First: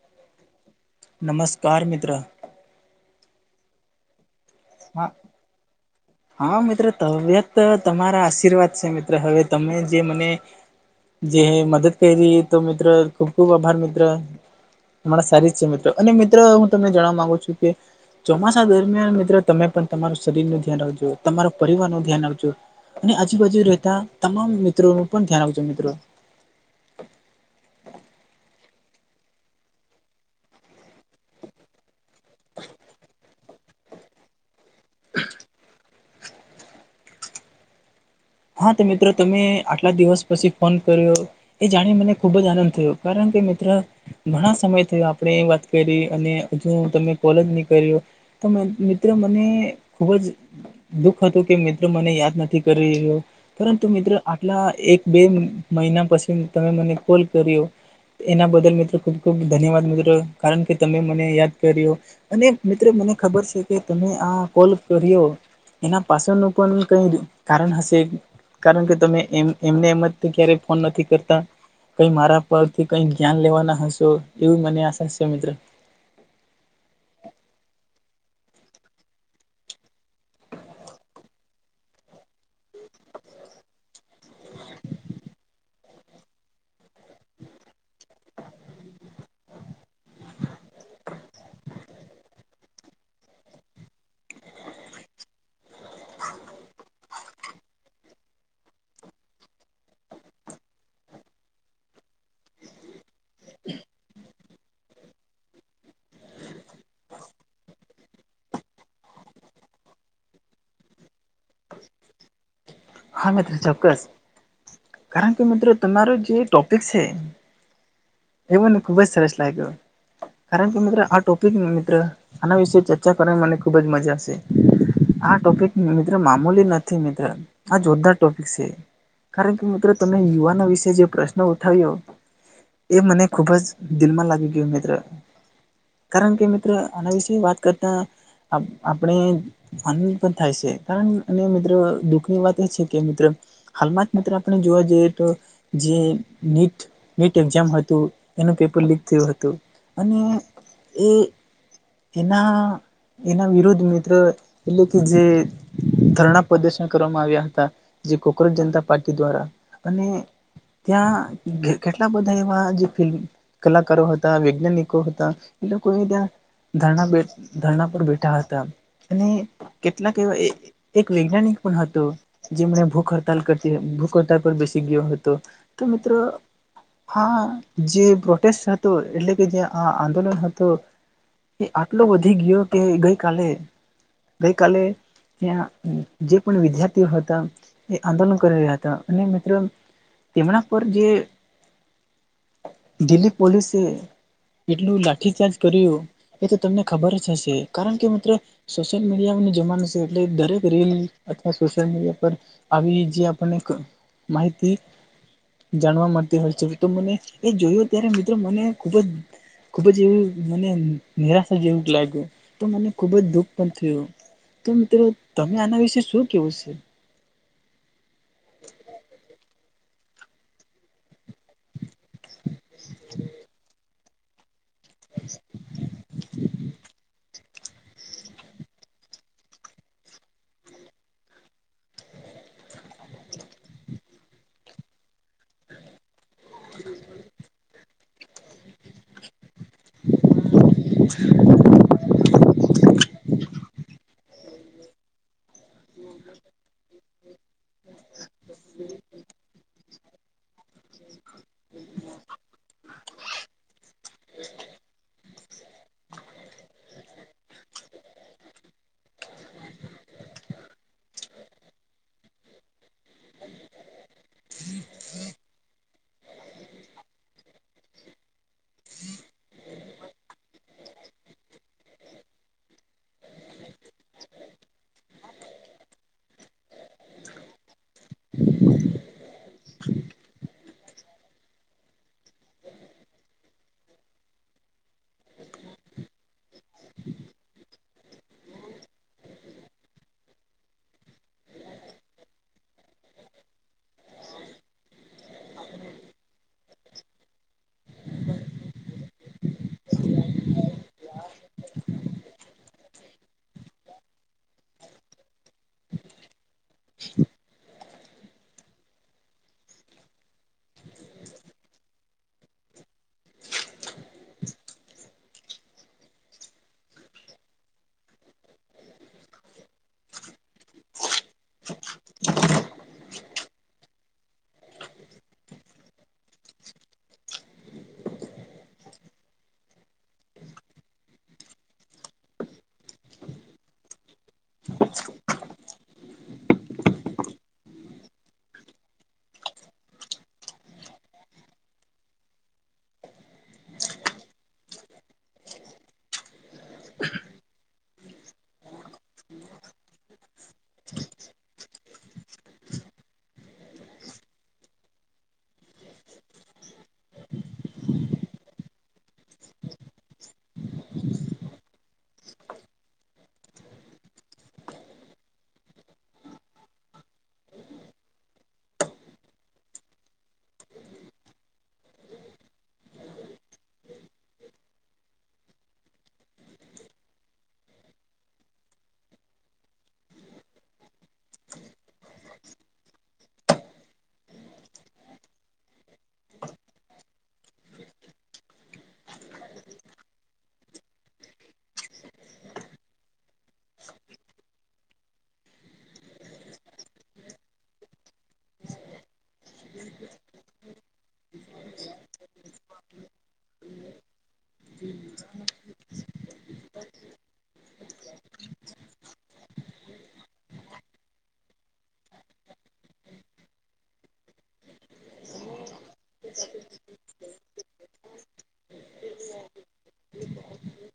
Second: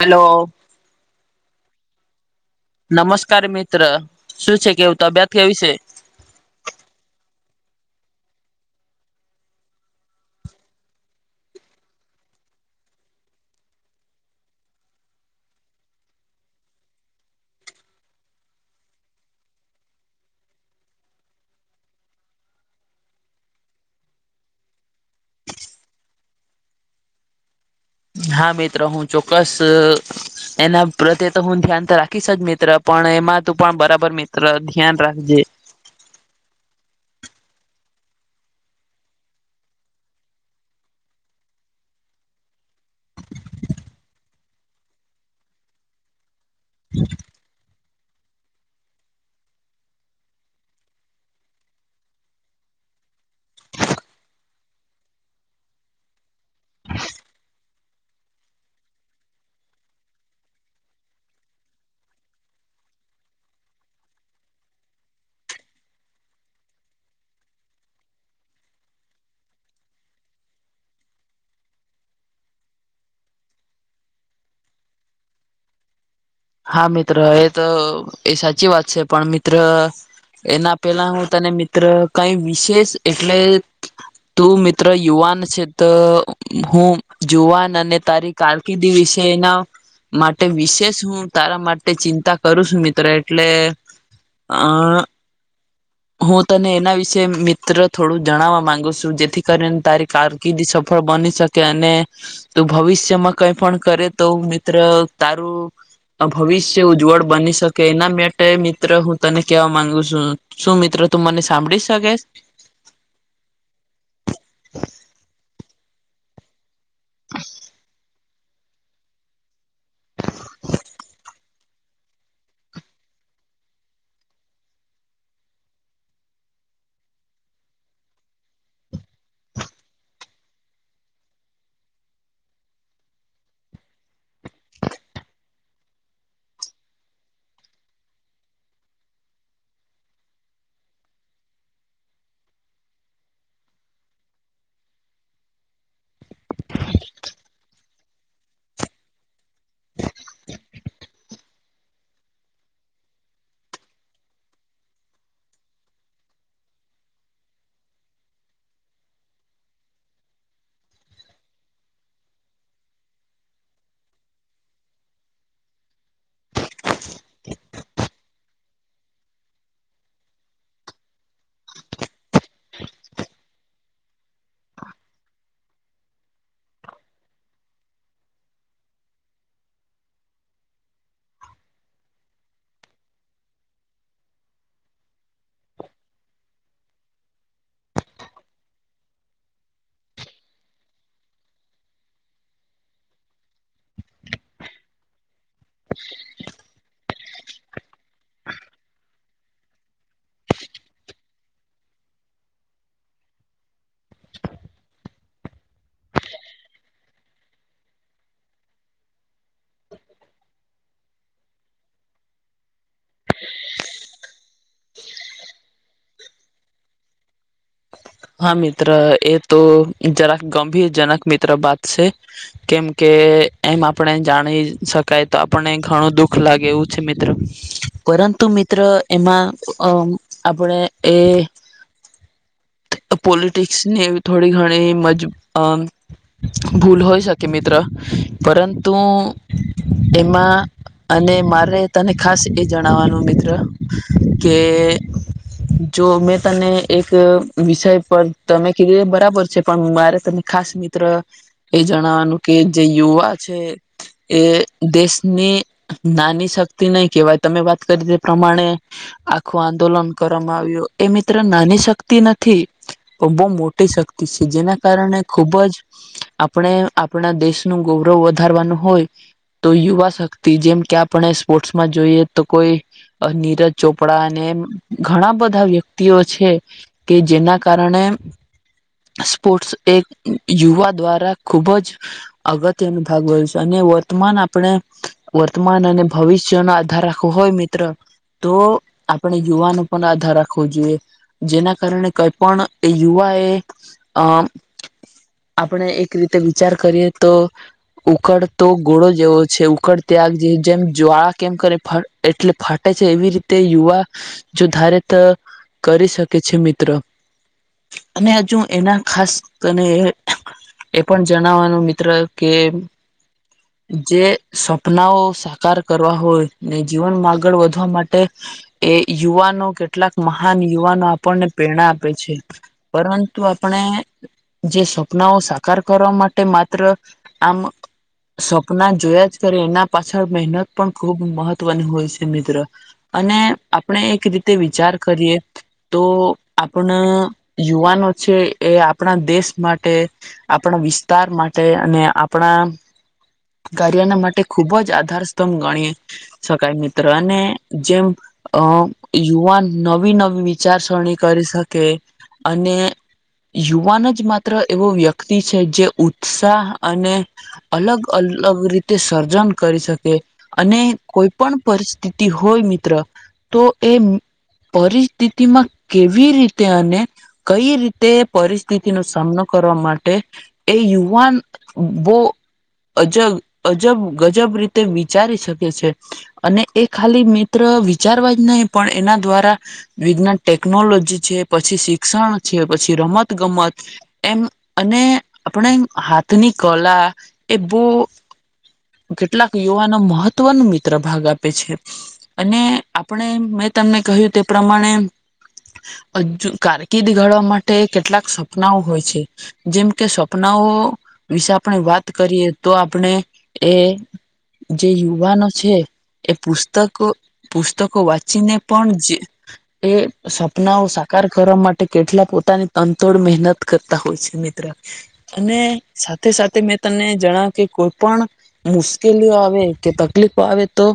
હાલો. નમસ્કાર મિત્ર નમસ્કાર મિત્ર શું છે, કેવું હા તબિયત કે વિશે હા, મિત્ર તબિયત તમારા આશીર્વાદ છે, મિત્ર હવે તમે જે મને જે મદદ કરીલી તો મિત્ર ખૂબ ખૂબ આભાર મિત્ર મારા સારી જ છે. મિત્રો અને મિત્રો હું તમને જાણવા માંગુ છું કે ચોમાસા દરમિયાન મિત્રો તમે પણ તમારું શરીરનું ધ્યાન રાખજો તમારો પરિવાર નું ધ્યાન રાખજો અને આજુબાજુ રહેતા તમામ મિત્રો ન પણ ધ્યાન રાખજો મિત્રો હા મિત્ર હું ચોક્કસ એના પ્રત્યે હું ધ્યાન તો રાખીશ જ મિત્ર પણ એમાં તું પણ બરાબર મિત્ર ખ્યાન રાખજે હા તો મિત્રો તમે આટલા દિવસ પછી ફોન કર્યો એ જાણી મને ખુબ જ આનંદ થયો કારણ કે મિત્ર ઘણા સમય થયો આપણે એ વાત કરી અને હજુ તમે કોલેજ નીકળ્યો તો મિત્ર મને ખુબ જ. દુઃખ હતું કે મિત્રો મને યાદ નથી કરી રહ્યો પરંતુ મિત્રો આટલા એક બે મહિના પછી તમે મને કોલ કર્યો એના બદલ મિત્રો ખૂબ ખૂબ ધન્યવાદ મિત્રો કારણ કે તમે મને યાદ કર્યો અને મિત્ર મને ખબર છે, કે તમે આ કોલ કર્યો એના પાછળનું પણ કઈ કારણ હશે કારણ કે તમે એ એમને એમ ક્યારેય ફોન નથી કરતા કઈ મારા પરથી કઈ જ્યાન લેવાના હશો એવી મને આશા છે મિત્ર. હા મિત્ર એ તો એ સાચી વાત છે. પણ મિત્ર એના પેલા હું તને મિત્ર કઈ વિશેષ એટલે તું મિત્ર યુવાન છે તો હું જુવાન અને તારી કારકિર્દી વિશે એના માટે વિશેષ હું તારા માટે ચિંતા કરું છું મિત્રો એટલે, અ હું તને એના વિશે જે મિત્ર થોડું જણાવવા માંગુ છું જેથી કરીને તારી કારકિર્દી સફળ બની શકે અને તું ભવિષ્યમાં કઈ પણ કરે તો મિત્ર તારું અ ભવિષ્ય ઉજ્જવળ બની શકે એના માટે મિત્ર હું તને કેવા માંગુ છું શું મિત્રો તું મને સાંભળી શકેશ હા મિત્રો ચોક્કસ કારણ કે મિત્રો તમારો જે ટોપિક છે એ મને ખુબ જ સરસ લાગ્યો કારણ કે મિત્ર આ ટોપિક મિત્ર આના વિશે ચર્ચા કરવાની મને ખુબ જ મજા આવશે આ ટોપિક મિત્ર મામૂલી નથી મિત્ર આ જોરદાર ટોપિક છે કારણ કે મિત્રો તમે યુવાનો વિશે જે પ્રશ્ન ઉઠાવ્યો એ મને ખુબ જ દિલમાં લાગી ગયું મિત્ર કારણ કે મિત્રો આના વિશેે વાત કરતા આપણે ફન પણ થાય છે કારણ અને મિત્રો દુઃખની વાત છે કે મિત્ર હાલમાં જ મિત્ર આપણે જોવા જઈએ તો જે નીટ નીટ એક્ઝામ હતું એનું પેપર લીક થયું હતું અને એ એના એના વિરુદ્ધ મિત્ર એટલે કે જે ધરણા પ્રદર્શન કરવામાં આવ્યા તા જે કોકરાજ જનતા પાર્ટી દ્વારા અને ત્યાં કેટલા બધા એવા જે ફિલ્મ કલાકારો હતા વૈજ્ઞાનિકો હતા એ લોકો ત્યાં ધરણા પર ધરણા પર બેઠા હતા અને કેટલાક એવા એક વૈજ્ઞાનિક પણ હતો જેમને ભૂખ હડતાલ કરતી ભૂખ હડતાલ પર બેસી ગયો હતો તો મિત્રો હા જે પ્રોટેસ્ટ હતો એટલે કે જે આ આંદોલન હતું એ આટલો વધી ગયો કે ગઈ કાલે ગઈ કાલે ત્યાં જે પણ વિદ્યાર્થીઓ હતા તા એ આંદોલન કરી રહ્યા હતા અને મિત્રો તેમના પર જે દિલ્હી પોલીસે કેટલું લાઠીચાર્જ કર્યું એ તો તમને ખબર જ હશે કારણ કે મિત્રો સોશિયલ મીડિયા નો જમાનો છે એટલે દરેક રીલ અથવા સોશિયલ મીડિયા પર આવી જે આપણને માહિતી જાણવા મળતી હોય છે તો મને એ જોયું ત્યારે મિત્રો મને ખુબ જ ખુબ જ એવું મને નિરાશા જેવું જ લાગ્યું તો મને ખુબ જ દુઃખ પણ થયું. તો મિત્રો તમે આના વિશે શું કેવું છે? આ મિત્ર એ તો જરાક ગંભીરજનક મિત્ર બાત છે કેમ કે એમ આપણે જાણી શકાય તો આપણને ઘણું દુઃખ લાગે એવું છે મિત્ર. પરંતુ મિત્ર એમાં અં આપણે એ પોલિટિક્સની એવી થોડી ઘણી મજ અ ભૂલ હોઈ શકે મિત્ર પરંતુ એમાં અને મારે તને ખાસ એ જણાવવાનું મિત્ર કે જો મે તને એક અ વિષય પર તમે કીધું એ બરાબર છે પણ મારે તને ખાસ મિત્ર એ જણાવાનું કે જે યુવા છે એ દેશ ની નાની શક્તિ નઈ કેવાય તમે વાત કરી તે પ્રમાણે આખું આંદોલન કરવામાં આવ્યું એ મિત્ર નાની શક્તિ ન થી એ બઉ મોટી શક્તિ છે જેના કારણે ખૂબ જ આપણે આપણા દેશનું ગૌરવ વધારવાનું હોય તો યુવા શક્તિ જેમ કે આપણે સ્પોર્ટસમાં જોઈએ તો કોઈ નીરજ ચોપડા અને એમ ઘણા બધા વ્યક્તિઓ છે. તે જેના કારણે સ્પોર્ટ્સ એક યુવા દ્વારા ખુબ જ અગત્યનો ભાગ હોય છે અને વર્તમાન આપણે વર્તમાન અને ભવિષ્યનો આધાર રાખવો હોય મિત્ર તો આપણે યુવાનો પર આધાર રાખવો જોઈએ. જેના કારણે કઈ પણ એ યુવા એ અ આપણે એક રીતે વિચાર કરીએ તો ઉઘડતો ઘોડો જેવો છે ઉઘડ ત્યાગ જેવું જેમ જ્વાળા કેમ કરે એટલે ફાટે છે એવી રીતે યુવા જો ધારે તો કરી શકે છે મિત્ર. અને હજું એના ખાસ [unintelligible] એ પણ જણાવાનું મિત્ર કે જે સ્વપ્નાઓ સાકાર કરવા હોય અને જીવનમાં આગળ વધવા માટે એ યુવાનો કેટલાક મહાન યુવાનો આપણને પ્રેરણા આપે છે. પરંતુ આપણે જે સ્વપ્નાઓ સાકાર કરવા માટે માત્ર આમ સ્વપ્ના જોયા જ કરે એના પાછળ મહેનત પણ ખુબ મહત્વની હોય છે મિત્ર. અને આપણે એક રીતે વિચાર કરીએ. તો આપણા યુવાનો છે એ આપણા દેશ માટે આપણા વિસ્તાર માટે અને આપણા કાર્યના માટે ખૂબ જ આધાર સ્તંભ ગણી શકાય મિત્ર અને જેમ અ યુવાન નવી નવી વિચારસરણી કરી શકે અને યુવાન જ માત્ર એવો વ્યક્તિ છે જે ઉત્સાહ અને અલગ અલગ રીતે સર્જન કરી શકે અને કોઈ પણ પરિસ્થિતિ હોય મિત્ર તો એ પરિસ્થિતિમાં કેવી રીતે અને કઈ રીતે પરિસ્થિતિનો સામનો કરવા માટે એ યુવાન બો અજબ અજબ ગજબ રીતે વિચારી શકે છે. અને એ ખાલી મિત્ર વિચારવા જ નહીં પણ એના દ્વારા વિજ્ઞાન ટેકનોલોજી છે પછી, શિક્ષણ છે પછી, રમત ગમત એમ અને આપણે હાથની કલા એ [inaudible] કેટલાક યુવાનો મહત્વનો મિત્ર ભાગ આપે છે. અને આપણે મેં તમને કહ્યું તે પ્રમાણે જ કારકિર્દ ગાળવા માટે કેટલાક સપનાઓ હોય છે. જેમ કે સપનાઓ વિશે આપણે વાત કરીએ તો આપણે એ જે યુવાનો છે. એ પુસ્તકો પુસ્તકો વાંચીને પણ જે એ સપનાઓ સાકાર કરવા માટે કેટલા પોતાની તનતોડ મહેનત કરતા હોય છે મિત્ર અને સાથે સાથે મેં તમને જણાવ્યું કે કોઈ પણ મુશ્કેલીઓ આવે કે તકલીફો આવે તો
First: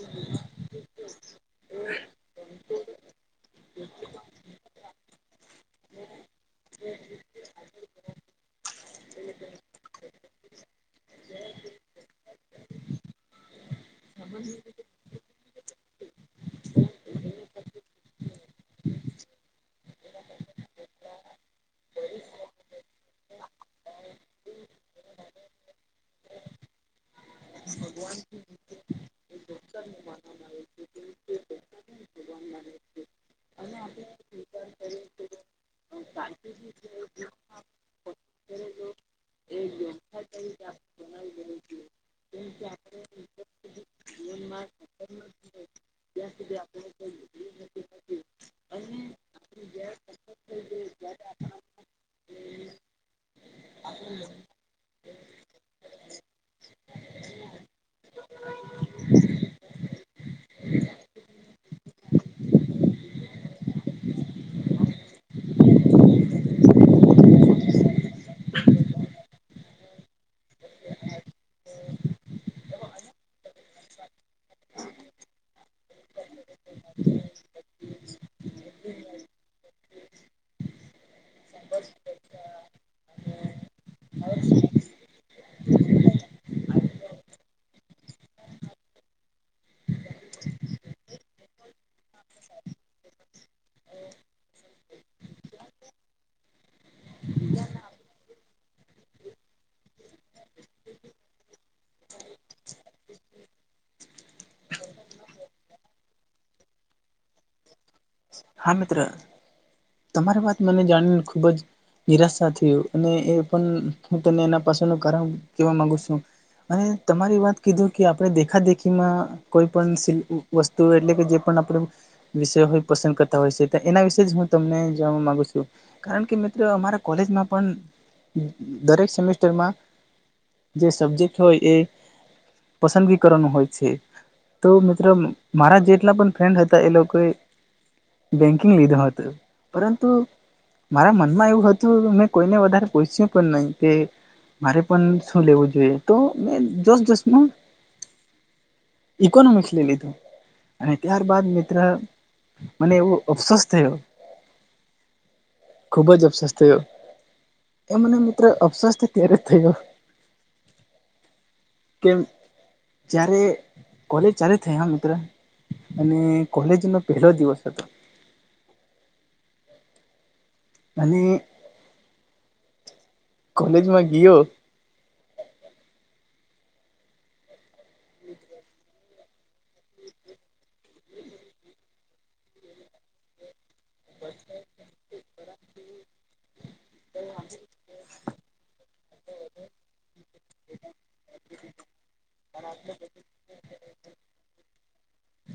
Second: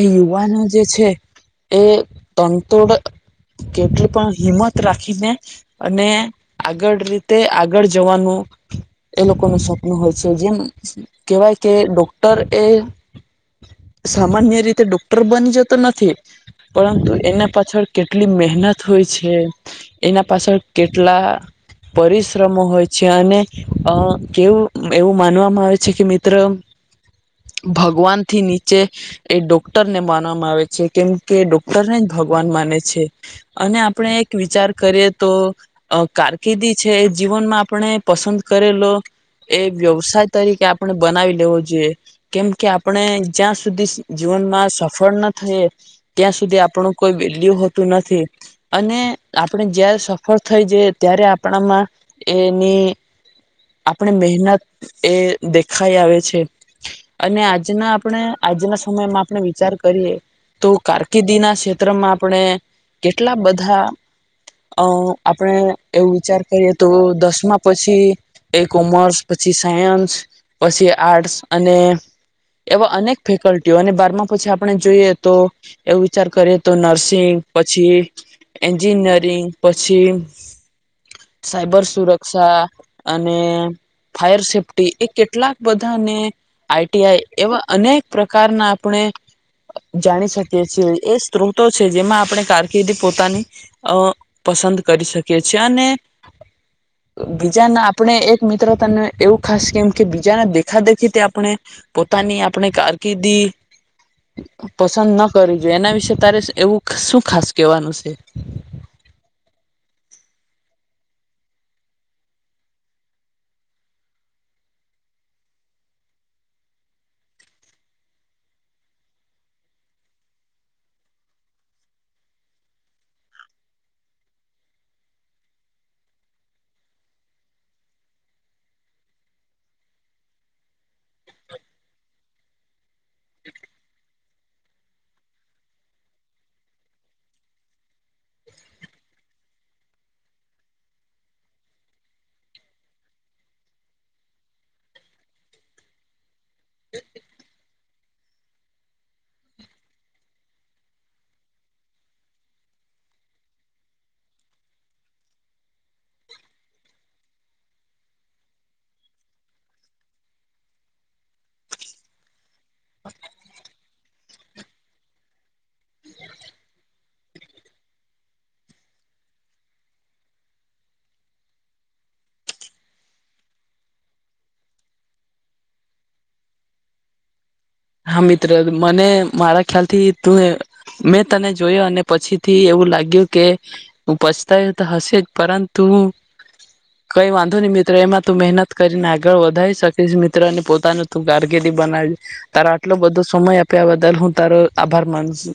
એ યુવાનો જે છે એ તંતુળ કેટલી પણ હિંમત રાખીને અને આગળ રીતે આગળ જવાનું એ લોકો નું સ્વપ્ન હોય છે જેમ કેવાય કે ડોક્ટર એ સામાન્ય રીતે ડોક્ટર બની જતો નથી પરંતુ એના પાછળ કેટલી મહેનત હોય છે. એના પાછળ કેટલા? પરિશ્રમો હોય છે અને અ કેવું એવું માનવામાં આવે છે કે [inaudible] ભગવાન થી નીચે એ ડોક્ટરને માનવામાં આવે છે. કેમ કે ડોક્ટરને જ ભગવાન માને છે અને આપણે એક વિચાર કરીએ તો અ કારકિર્દી છે એ જીવનમાં આપણે પસંદ કરેલો એ વ્યવસાય તરીકે આપણે બનાવી લેવો જોઈએ. કેમ કે આપણે જ્યાં સુધી જીવનમાં સફળ ના થઈ. ત્યાં સુધી આપણું કોઈ વેલ્યુ હોતું નથી. અને આપણે જયારે સફળ થઈ જઈ ત્યારે આપણામાં એની. આપણે મહેનત એ દેખાઈ આવે છે. અને આજના આપણે આજના સમયમાં આપણે વિચાર કરીએ. તો કારકિર્દીના ક્ષેત્રમાં આપણે કેટલા બધા. અ આપણે એવું વિચાર કરીએ તો દસમા પછી. એ કોમર્સ પછી સાયન્સ પછી આર્ટસ અને. એવા અનેક ફેકલ્ટીઓ અને બારમાં પછી આપણે જોઈએ તો. એવું વિચાર કરીએ તો નર્સિંગ પછી. એન્જિનિયરિંગ પછી. સાયબર સુરક્ષા અને ફાયર સેફ્ટી એક. કેટલાક બધાને આઈટીઆઈ એવા અનેક પ્રકારના આપણે. જાણી શકીએ છીએ એ સ્ત્રોતો છે જેમાં આપણે કારકિર્દી પોતાની. અ પસંદ કરી શકીએ છેએ અને. બીજા આપડણે એક મિત્રતાને એવું ખાસ કેમ. કે બીજાને દેખા દેખી તે આપણે. પોતાની આપણે કારકિર્દી પસંદ ન કરવી જોઈએ એના વિશે તારે એવું. શું ખાસ કહેવાનું છે. હા મિત્ર તમારી વાત મને જાણીને ખુબ જ. નિરાશા થયું અને એ પણ હું તને એના પાસેનું કારણ કેવા માંગુ છું. અને તમારી વાત કીધું કે આપણે દેખાદેખીમાં. કોઈ પણ વસ્તુ એટલે કે જે પણ આપણે વિષય હોય પસંદ કર. હોય છે એના વિશે જ હું તમને જાણવા મામાંગુ છું કારણ કે મિત્રો અમારા કોલેજમાં પણ. દરેક સેમેસ્ટરમાં જે સબ્જેક્ટ હોય એ. પસંદગી કરવાનું હોય છે તો મિત્રો મારા જેટલા પણ ફ્રેન્ડ હતા એ લોકોએ. બેંકિંગ લીધા હતો પરંતુ. મારા મનમાં એવું હતું મેં કોઈને વધારે પછ્યું પણ નહી તે. મારે પણ શું લેવું જોઈએ તો મેં જોસ દસ ન. ઇકોનોમિક્સ લઈ લીધું અને ત્યારબાદ મિત્ર. મને એવો અફસોસ થયો ખુબ જ અફસોસ થયો. એ મને મિત્ર અફસસ તો ત્યારે થયો. કેમ. જય્યારે કોલેજ ચાલે થઈ હ મિત્ર અને કોલેજનોો પહેલો દિવસ. [inaudible] [unintelligible] અને કોલેજમાં ગીયો. હા મિત્ર મને મારા ખ્યાલ થી. તું મેં તને જોયો અને પછીથી એવું લાગ્યું કે. પછતાય તો હશે જ પરંતુ. કઈ વાંધો નહી મિત્રો એમાં તું મહેનત કરીને આગળ વધારી શકીશ મિત્ર ને પોતાનું તું કારગિદી બનાવીશ. તારા આટલો બધો સમય આપ્યા બદલ હું તારો આભાર માનું છું.